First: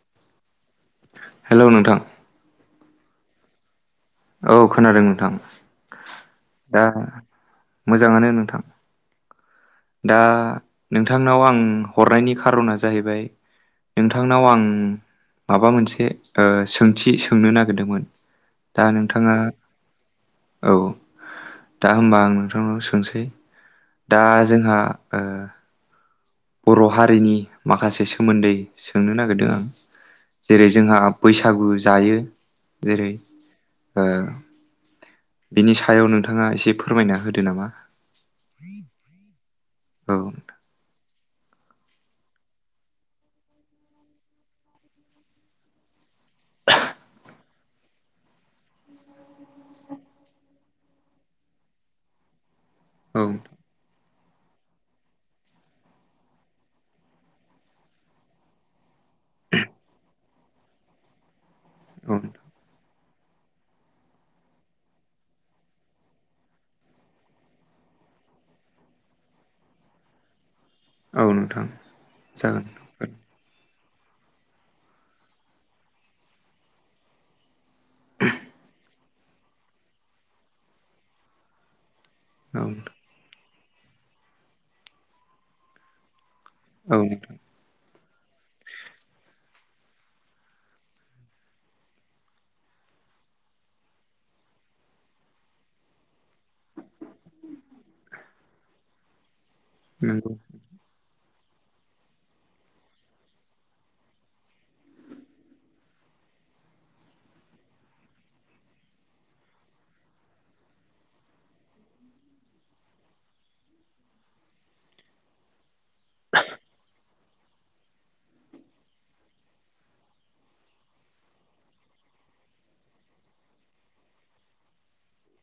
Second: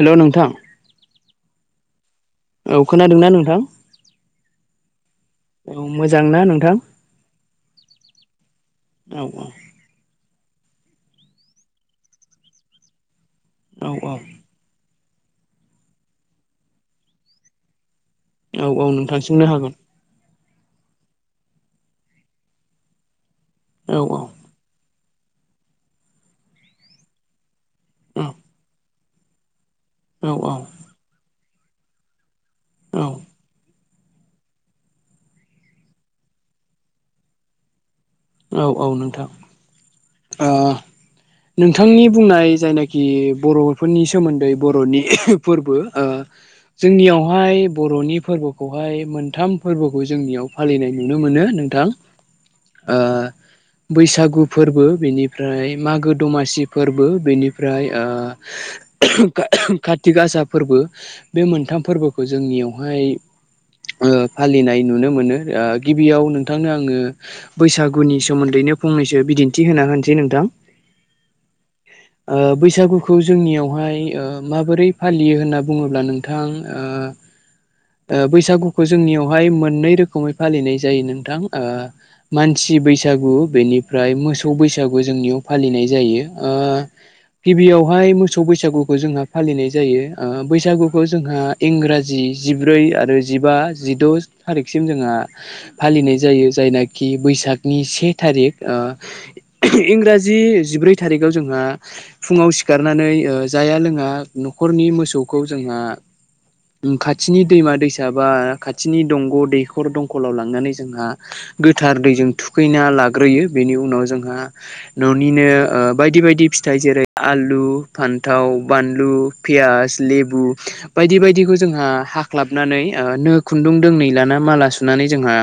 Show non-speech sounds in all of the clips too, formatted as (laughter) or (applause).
हेल' नोंथां । हेल' नोंथा औ खोनादोंना नोंथां औ खोनादों नोंथां। औ मोजां ना नोंथां दा मोजाङानो नोंथां औ दा। नोंथांनाव आं हरनायनि खारना जाहैबाय औ औ नोंथांनाव आं माबा मोनसे ओ सोंथि सोंनो नागिरदोंमोन। औ दा औ नोंथां नोंथाङा सोंनो हागोन। औ दा होमबा आं नोंथांनाव सोंसै औ दा जोंहा ओ। बर' हारिनि माखासे औ सोमोन्दै सोंनो नागिरदों आं जेरै जोंहा बैसागु जायो औ जेरै- ओ बिनि सायाव नोंथाङा एसे फोरमायना होदो नामा औ औ नोंथां औ ओ नोंथांनि बुंनाय जायनाखि बर'फोरनि सोमोन्दै बर'नि फोरबो ओ जोंनियावहाय बर'नि फोरबोखौहाय मोनथाम फोरबोखौ जोंनियाव फालिनाय नुनो मोनो नोंथां ओं अ फोरबो बेनिफ्राय मागो दमासि फोरबो बेनिफ्राय ओ काति गासा फोरबो बे मोनथाम औ फोरबोखौ जोंनियावहाय ओ फालिनाय नुनो मोनो ओ गिबियाव नोंथांनो आङो बैसागुनि सोमोन्दैनो फंनैसो बिदिन्थि होना होनोसै नोंथां औ नोंथां ओ जागोन बैसागुखौ जोंनियाव बेहाय माबोरै फालियो होनना बुङोब्ला नोंथां ओ बैसागुखौ जोंनियावहाय मोननै रोखोमै फालिनाय जायो नोंथां ओ औ मानसि बैसागु बेनिफ्राय मोसौ बैसागु जोंनियाव फालिनाय जायो आ औ गिबियावहाय मोसौ बैसागुखौ जोंहा फालिनाय जायो ओ बैसागुखौ जोंहा इंराजि जिब्रै आरो जिबा जिद' थारिखसिम जोंहा फालिनाय जायो जायनाखि खिबैसागनि से थारिख ओ नंगौ इंराजि जिब्रै थारिख जोंहा फुङाव सिखारनानै जाया लोङा न'खरनि मोसौखौ जोंहा खाथिनि दैमा दैसा बा खाथिनि दंग' दैखर दंखलाव लांनानै जोंहा गोथार दैजों थुखैना लाग्रोयो बेनि उनाव जोंहा न'निनो बायदि बायदि फिथाइ जेरै- आलु फान्थाव बानलु फियास लेबु बायदि बायदि जोंहा हाख्लाबनानै ओ नो खुन्दुं दोंनै लाना माला सुनानै जोंहा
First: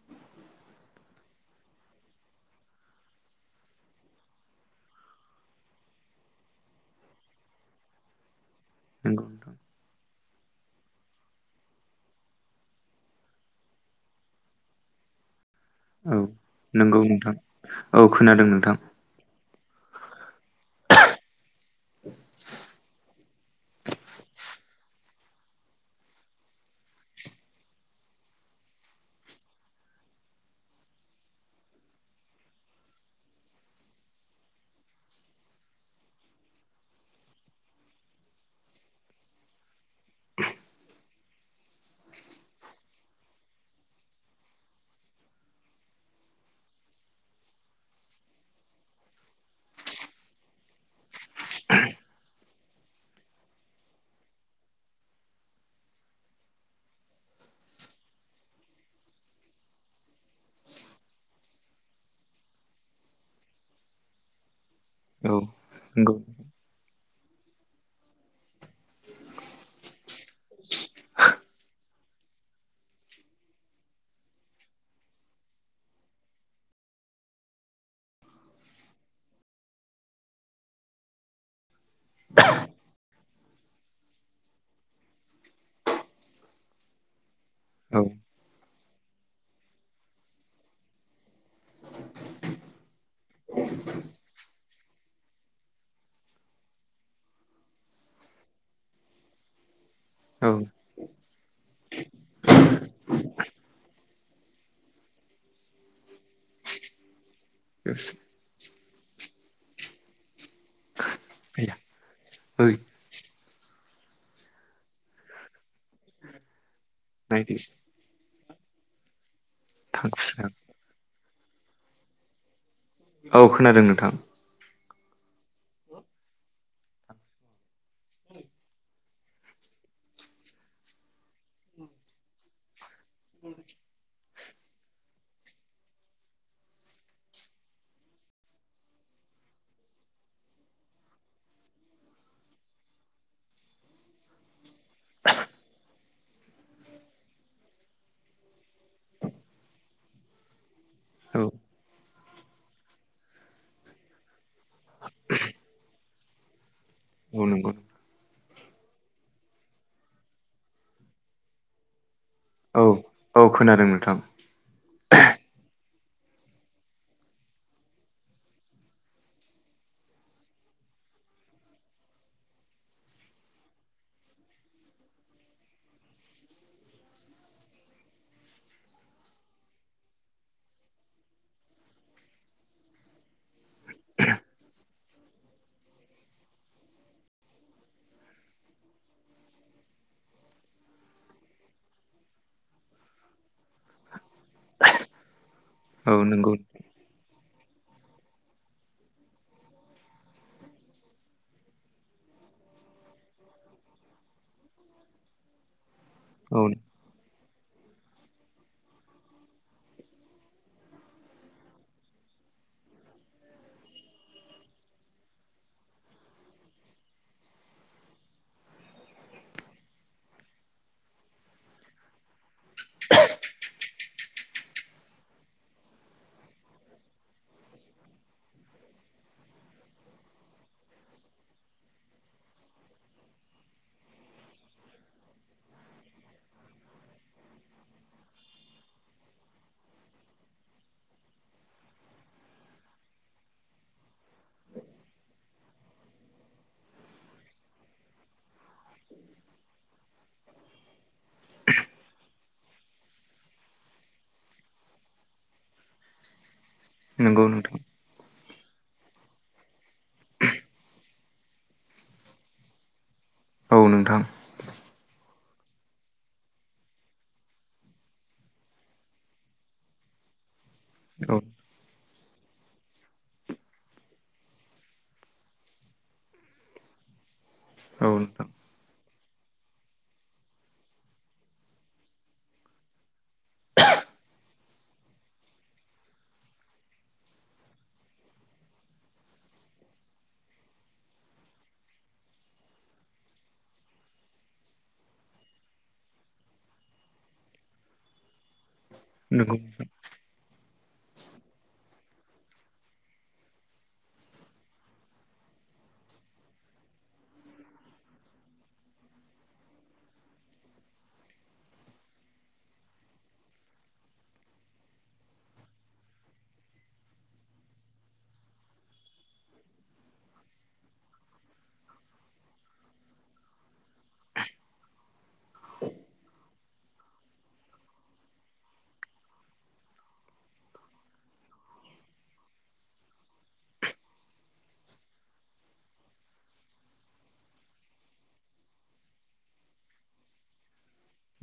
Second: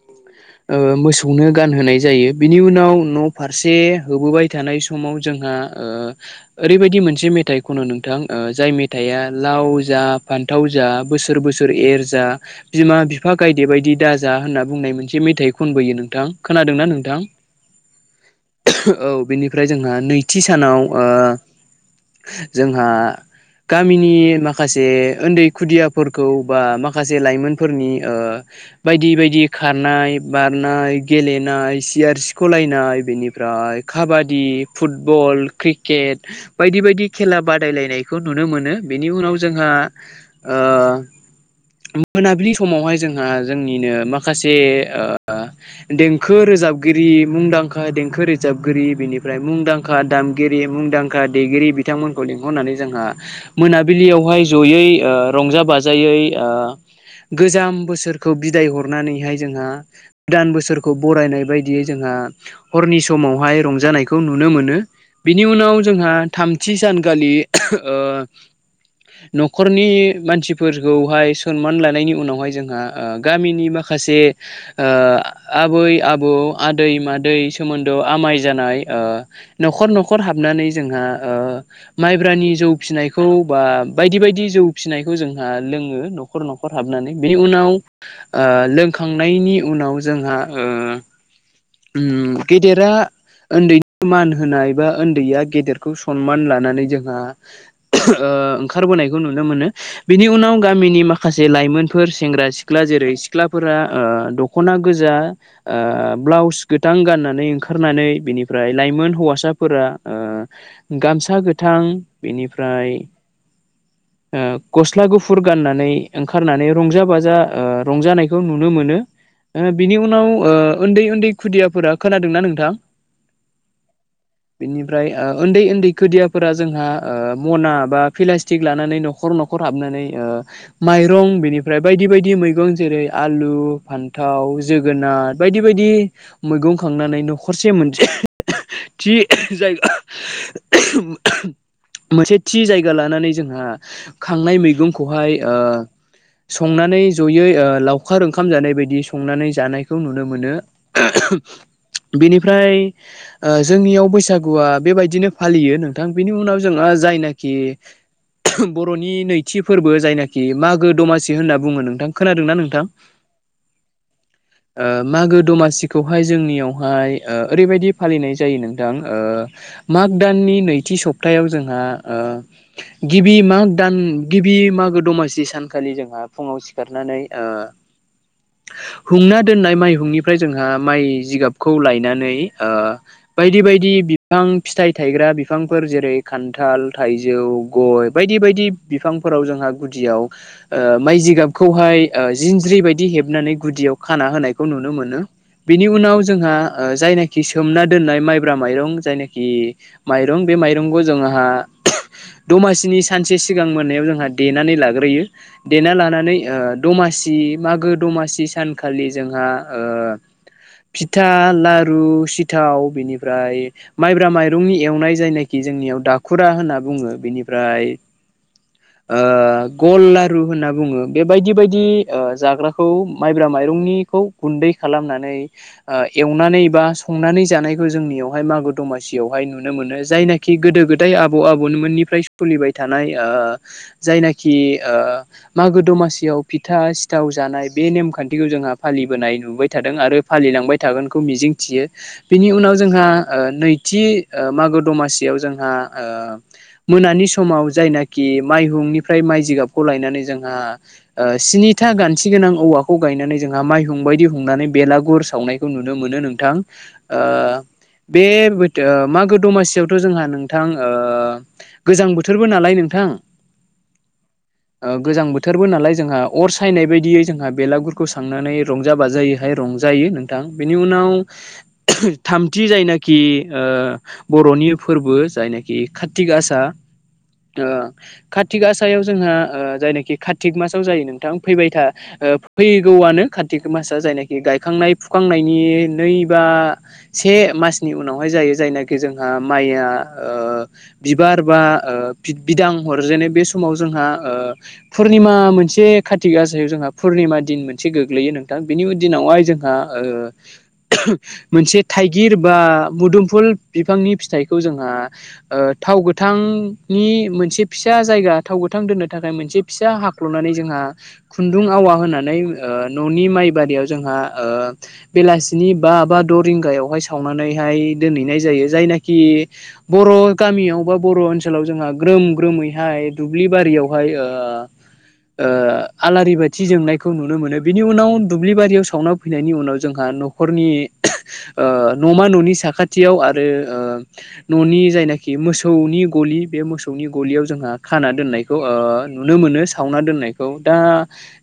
(inaudible) ओ मोसौनो गानहोनाय जायो बिनि उनाव न' फारसे होबोबाय थानाय समाव जोंहा ओ ओरैबायदि मोनसे मेथाइ खनो नोंथां ओ जाय मेथाइआ नंगौ नोंथां लाव जा फान्थाव फाथाव जा बोसोर बोसोर एर जा बिमा बिफा गायदे बायदि दा जा होननानै बुंनाय मोनसे मेथाइ खनबोयो औ नोंथां खोनादोंना नोंथां औ खोनादों नोंथां औ बेनि ओमफ्राय जोंहा नैथि सानाव ओ जोंहा गामिनि माखासे उन्दै खुदियाफोरखौ बा माखासे लाइमोनफोरनि ओ बायदि बायदि खारनाय बारनाय गेलेनाय सियार सिख'लायनाय बेनिफ्राय काबादि फुटबल क्रिकेट बायदि बायदि खेला बादायलायनायखौ नुनो मोनो बेनि उनाव जों जोंहा ओ मोनाबिलि समावहाय जोंहा जोंनिनो मा- माखासे ओ देंखो रोजाबगिरि मुंदांखा देंखो रोजाबगिरि बिनि ओमफ्राय मुंदांखा दामगिरि मुंदांखा देगिरि बिथांमोनखौ लिंहरनानै जोंहा मोनाबिलियाव जयै ओ रंजा बाजायै ओ गोजाम बोसोरखौ बिदाय हर नानै जोंहा गोदान बोसोरखौ बरायनाय बायदियै जोंहा हरनि समावहाय रंज- जानायखौ नुनो मोनो औ बिनि उनाव जोंहा नंगौ थामथि सान खालि ओ न'खरनि मानसिफोरखौहाय सनमान लानायनि उनावहाय जोंहा ओ गामिनि मा माखासे ओ आबै - आबौ आदै - मादै सोमोन्दोआव आमाय जानाय ओ न'खर न'खर हाबनानै जोंहा माइब्रानि जौ फिसिनायखौ बा बायदि - बायदि जौ फिसिनायखौ जोंहा लोङो न'खर न'खर हाबनानै बेनि उनाव औ ओ लोंखांनायनि उनाव जोंहा ओ गेदेरा उन्दैखौ मान होनाय बा उन्दैया गेदेरखौ सनमान लानानै जोंहा ओंखारबोनायखौ नुनो मोनो । बिनि उनाव औ गामिनि माखासे लाइमोनफोर सेंग्रा सिख्ला जेरै सि सिख्लाफोरा ओ दख'ना गोजा ओ ब्लाउस गोथां गाननानै ओंखारनानै बिनिफ्राय लाइमोन हौवासाफोरा ओ गामसा गोथां ओइ बेनिफ्राय ओ गस्ला गुफुर गाननानै ओंखारनानै रंजा बाजा नायदो ओ रंजानाय खौ नुनो मोनो ओ बिनि उनाव थांखुसिगोन ओ उन्दै उन्दै खुदियाफोरा खोनादोंना नोंथां? औ खोनादों नोंथां । बेनिफ्राय ओ उन्दै - उन्दै खोदियाफोरा जोंहा ओ मना बा पिलास्टिक लानानै न'खर - न'खर हाब हाबनानै ओ माइरं बेनिफ्राय बायदि - बायदि मैगं जेरै आलु, फान्थाव, जोगोनार, बायदि बायदि मैगं खांनानै न'खरसे मोनसे (inaudible) थि जायगा (inaudible) मोनसे थि जायगा लानानै जोंहा खांनाय मैगंखौहाय ओ संनानै जयै ओ लाव खार ओंखाम जानाय बायदि संनानै जानायखौ नुनो मोनो । औ बेनिफ्राय ओ जोंनियाव बैसागुआ बेबायदिनो फालियो नोंथां बिनि उनाव जोङो औ जायनोखि नंगौ बर'नि नैथि फोरबो जायनाखि मागो दमासि होनना बुङो नोंथां खोनादों ना औ नोंथां? औ खोनादों नोंथां ओ । मागो दमासिखौहाय जोंनियावहाय ओ ओरैबायदि फालिनाय जायो नोंथां ओ मा माग दाननि नैथि सप्तायाव जोंहा ओ गिबि माग दान गिबि मागो दमासि सानखालि जोंहा फुङाव सिखारनानै ओ (inaudible) हुंना दोननाय माइहुंनिफ्राय जोंहा माइ जिगाबखौ लायनानै ओ बायदि बाय दि बिफां फिथाइ थायग्रा बिफांफोर जेरै खान्थाल, थाइजौ, गय बायदि बायदि । बिफांफोराव जोंहा गुदियाव ओ माइ जिगाबखौहाय ओ जिन ज्रि बायदि हेबनानै गुदियाव खाना होनायखौ नुनो मोनो बेनि उनाव औ नंगौ जोंहा ओ जायना खि सोमना दोननाय माइब्रा माइरं जायनाखि माइरं बे माइरंखौ जोंहा दमासिनि सानसे सिगां मोनायाव जोंहा देनानै लाग्रोयो देना लानानै ओ औ दमासि मागो दमासि सानखालि जोंहा ओ फिथा, लारु, सिथाव बिनिफ्राय माइब्रा माइरंनि एवनाय जायनाखि जोंनियाव दाखुरा होनना बुङो बेनिफ्राय ओ गल लारु होनना बुङो बे बायदि बायदि ओ जाग्राखौ माइब्रा माइरंनिखौ गुन्दै खालामनानै ओ एवनानै बा संनानै जानायखौ जोंनियावहाय मागो दमासियावहाय नुनो मोनो जायनाखि गोदो गोदाय आबौ आबौमोननिफ्राय सलिबाय थानाय ओ जायनाखि ओ मागो दमासियाव फिथा सि थाव जानाय बे नेमखान्थिखौ जोंहा फालिबोनाय नुबाय थादों आरो फालिलांबाय थागोनखौ मिजिं थियो । बिनि उनाव जोंहा ओ नैथि ओ मागो दमासियाव जोंहा ओ मोना नि समाव जायनाखि माइहुंनिफ्राय माइ जिगाबखौ लायनानै जोंहा ओ स्नि था गानथिगोनां औवाखौ गायनानै जोंहा माइहुं बायदि हुंनानै बेलागुर सावनायखौ नुनो मोनो नोंथां । नंगौ नोंथां ओ बे बोट ओ मागो दमासियावथ' जोंहा नोंथां ओ गोजां बोथोरबो नालाय नोंथां औ नोंथां ओ गोजां बोथोरबो नालाय जोंहा अर सायनाय बायदियै जोंहा बेलागुरखौ सावनानै रंजा बाजायैहाय रंजायो नोंथां। बेनि उनाव औ (inaudible) थामथि जायनाखि ओ बर'नि फोरबो जायनाखि कातिगासा ओ औ नोंथां काति गासायाव जोंहा जायनाखि कातिक मासाव जायो नों थां फैबाय था फैगौआनो कातिक मासआ जायनाखि गायखांनाय फुखांनायनि नै इबा से मानसि उनावहाय जायो जायनाखि‌ जोंहा माइआ ओ बिबा र बा बिदां अरजेनो बे समाव जोंहा पुरनिमा मोनसे खारथिग गासायाव जोंहा पुर्निमा दिन मोनसे गोग्लैयो नोंथां बिनि दिनावहाय नंगौ जोंहा ओ मोनसे थाइगिर बा मुदुमफुल बिफांनि फिथाइखौ जोंहा ओ थाव गोथां नि मोनसे फिसा जायगा थाव गोथां दोननो थाखाय मोनसे फिसा हाख्ल'नानै जोंहा खुन्दुं आवा होनानै ओ न'नि माइ बारियाव जोंहा ओ बेलासिनि बा बाबा द रिंगायावहाय सावनानै हाय दोनहैनाय जायो जायनाखि बर' गामियावबा बर' ओनसोलाव जोंहा ग्रोम ग्रोमैहाय दुब्लि बारियावहाय ओ ओ आलारि बाथि जोंनायखौ नुनो मोनो बिनि उनाव दुब्लिबारियाव सावना फैनायनि उनाव जोंहा न'खरनि ओ न'मा न'नि साखाथियाव आरो ओ न'नि जायनाखि मोसौ नि गलि बे मोसौनि गलियाव जोंहा खाना दोननायखौओ नुनो मोनो सावना दोननायखौ दा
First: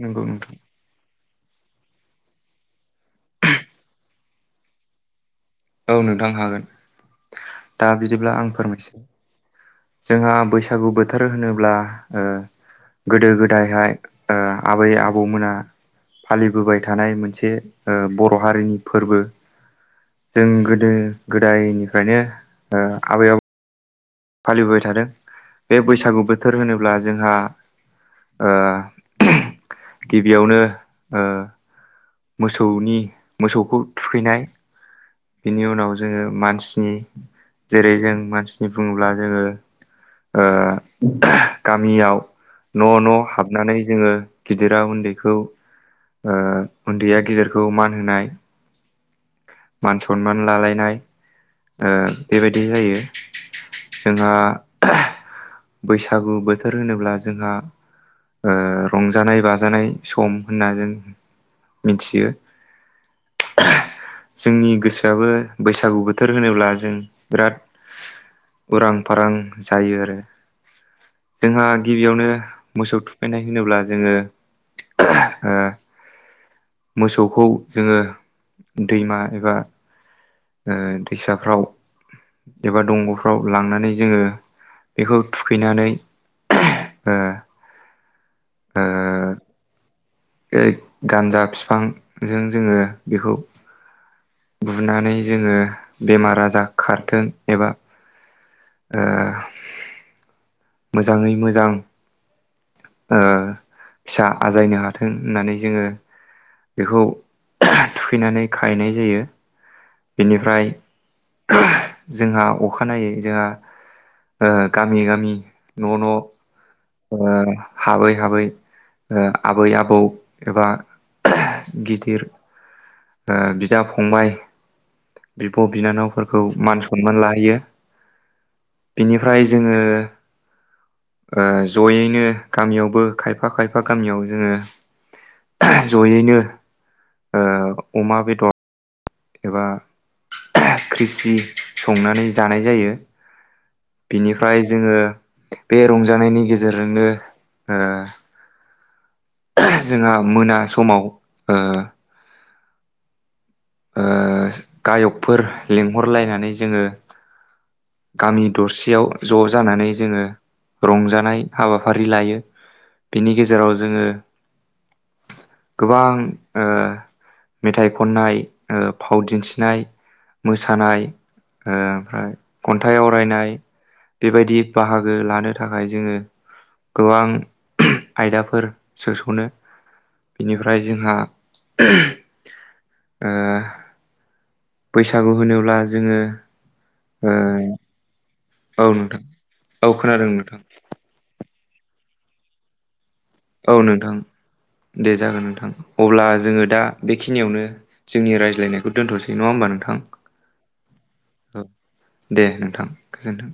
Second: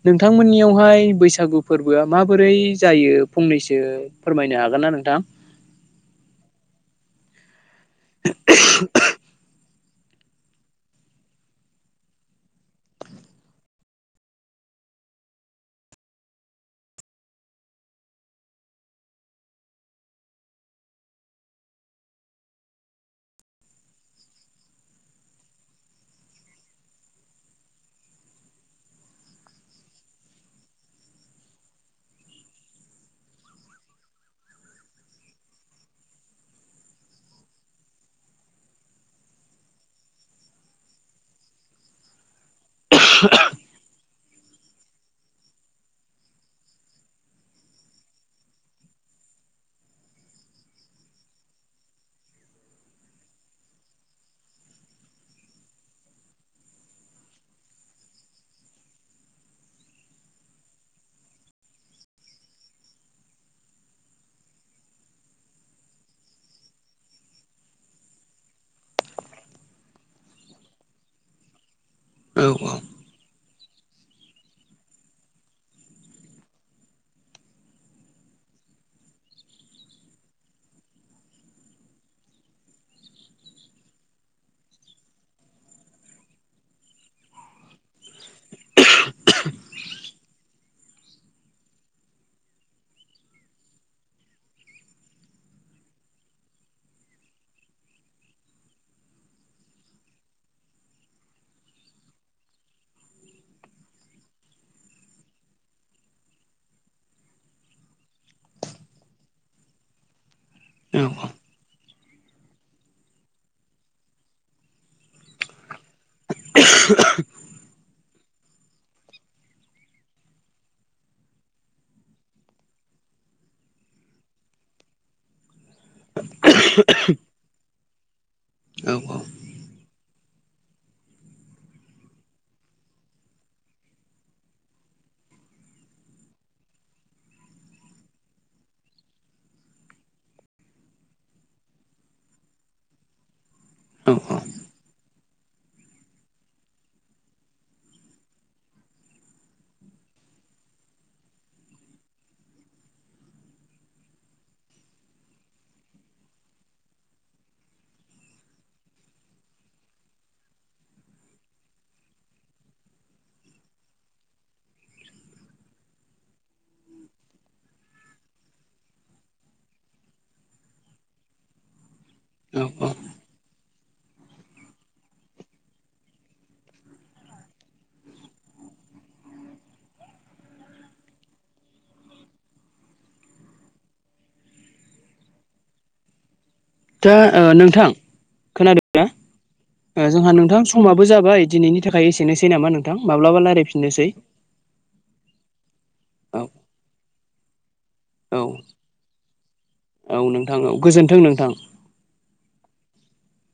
नंगौ नोंथां नोंथांमोननियावहाय बैसागु फोरबोआ माबोरै जायो फंनैसो फोरमायनो हागोन ना नोंथां औ नोंथां हागोन दा बिदिब्ला आं फोरमायसै जोंहा बैसागु बोथोर होनोब्ला ओ गोदो गोदायहाय ओ आबै आबौमोना फालिबोबाय थानाय मोनसे ओ बर' हारिनि फोरबो जों गोदो गोदायनिफ्रायनो ओ आबै आबौ फालिबोबाय थादों बे बैसागु बोथोर होनोब्ला जोंहा ओ गिबियावनो ओ मोसौनि मोसौखौ थुखैनाय बिनि उनाव जोङो मानसिनि जेरै जों मानसिनि बुङोब्ला जोङो ओ गामियाव न' न' हाबनानै जोङो गिदिरा उन्दैखौ उन्दैया गिदेरखौ मान होनाय मान सनमान लालायनाय ओ बेबायदि जायो जोंहा बैसागु बोथोर होनोब्ला जोंहा ओ रंजानाय बाजानाय सम होनना जों मिथियो जोंनि गोसोआबो बैसागु बो बोथोर होनोब्ला जों बिराद उरां फारां जायो आरो जोंहा गिबियावनो औ औ मोसौ थुखैनाय होनोब्ला जोङो मोसौखौ जोङो दैमा एबा ओ साफ्राव एबा दंग'फ्राव लांनानै जोङो बेखौ थुखैनानै ओ ओ ओ गान्जा फिफांजों जोङो बेखौ बुनानै जोङो बेमार आजार खारथों एबा ओ मोजाङै मोजां ओ फिसा आजायनो हा थों होननानै जोङो बेखौ थुखैनानै खाहैनाय जायो बेनिफ ओमफ्राय औ जोंहा अखानायै जोंहा ओ गामि गामि न' न' हाबै हाबै आबै आबै आबौ एबा गिदिर बिदा फंबबाय बिब' बिनानावफोरखौ मान सनमान लाहैयो बेनिफ्राय जोंङो ओ ज'यैनो गामियावबो खायफा खायफा गामियाव जोंङो ज'यैनो अमा बेदर एबा क्रिसि संनानै जानाय जायो औ बिनिफ्राय जोंङो बे रंजानायनि गेजेरजोंनो ओ जोंहा मोना समाव ओ ओ गायकफोर लिंहरलायनानै जोंङो गामि दरसेयाव ज' जानानै जोंङो रंजानाय हाबाफारि लायो बिनि गेजेराव जोंङो गोबां ओ मेथाइ खननाय ओ फाव दिन्थिनाय मोसानाय ओ ओ औ औ खन्थाइ आवरायनाय बेबायदि बाहागो लानो थाखाय जोंङो गोबां आयदाफोर सोस'नो बेनिफ्राय जोंहा ओ बैसागु होनोब्ला जोंङो दा ओ नोंथां खोनादों औ ना नोंथां औ ओ खोनादों जोंहा नोंथां समाबो जाबाय दिनैनि थाखाय एसेनोसै नामा नोंथां माब्लाबा औ रायज्लायफिननोसै नोंथां दे जागोन नोंथां अब्ला औ जोंङो दा बेखिनियावनो जोंनि औ रायज्लायनायखौ दोनथ'सै नङा होमबा नोंथां औ नोंथां औ गोजोन्थों नोंथां। औ दे नोंथां गोजोनथों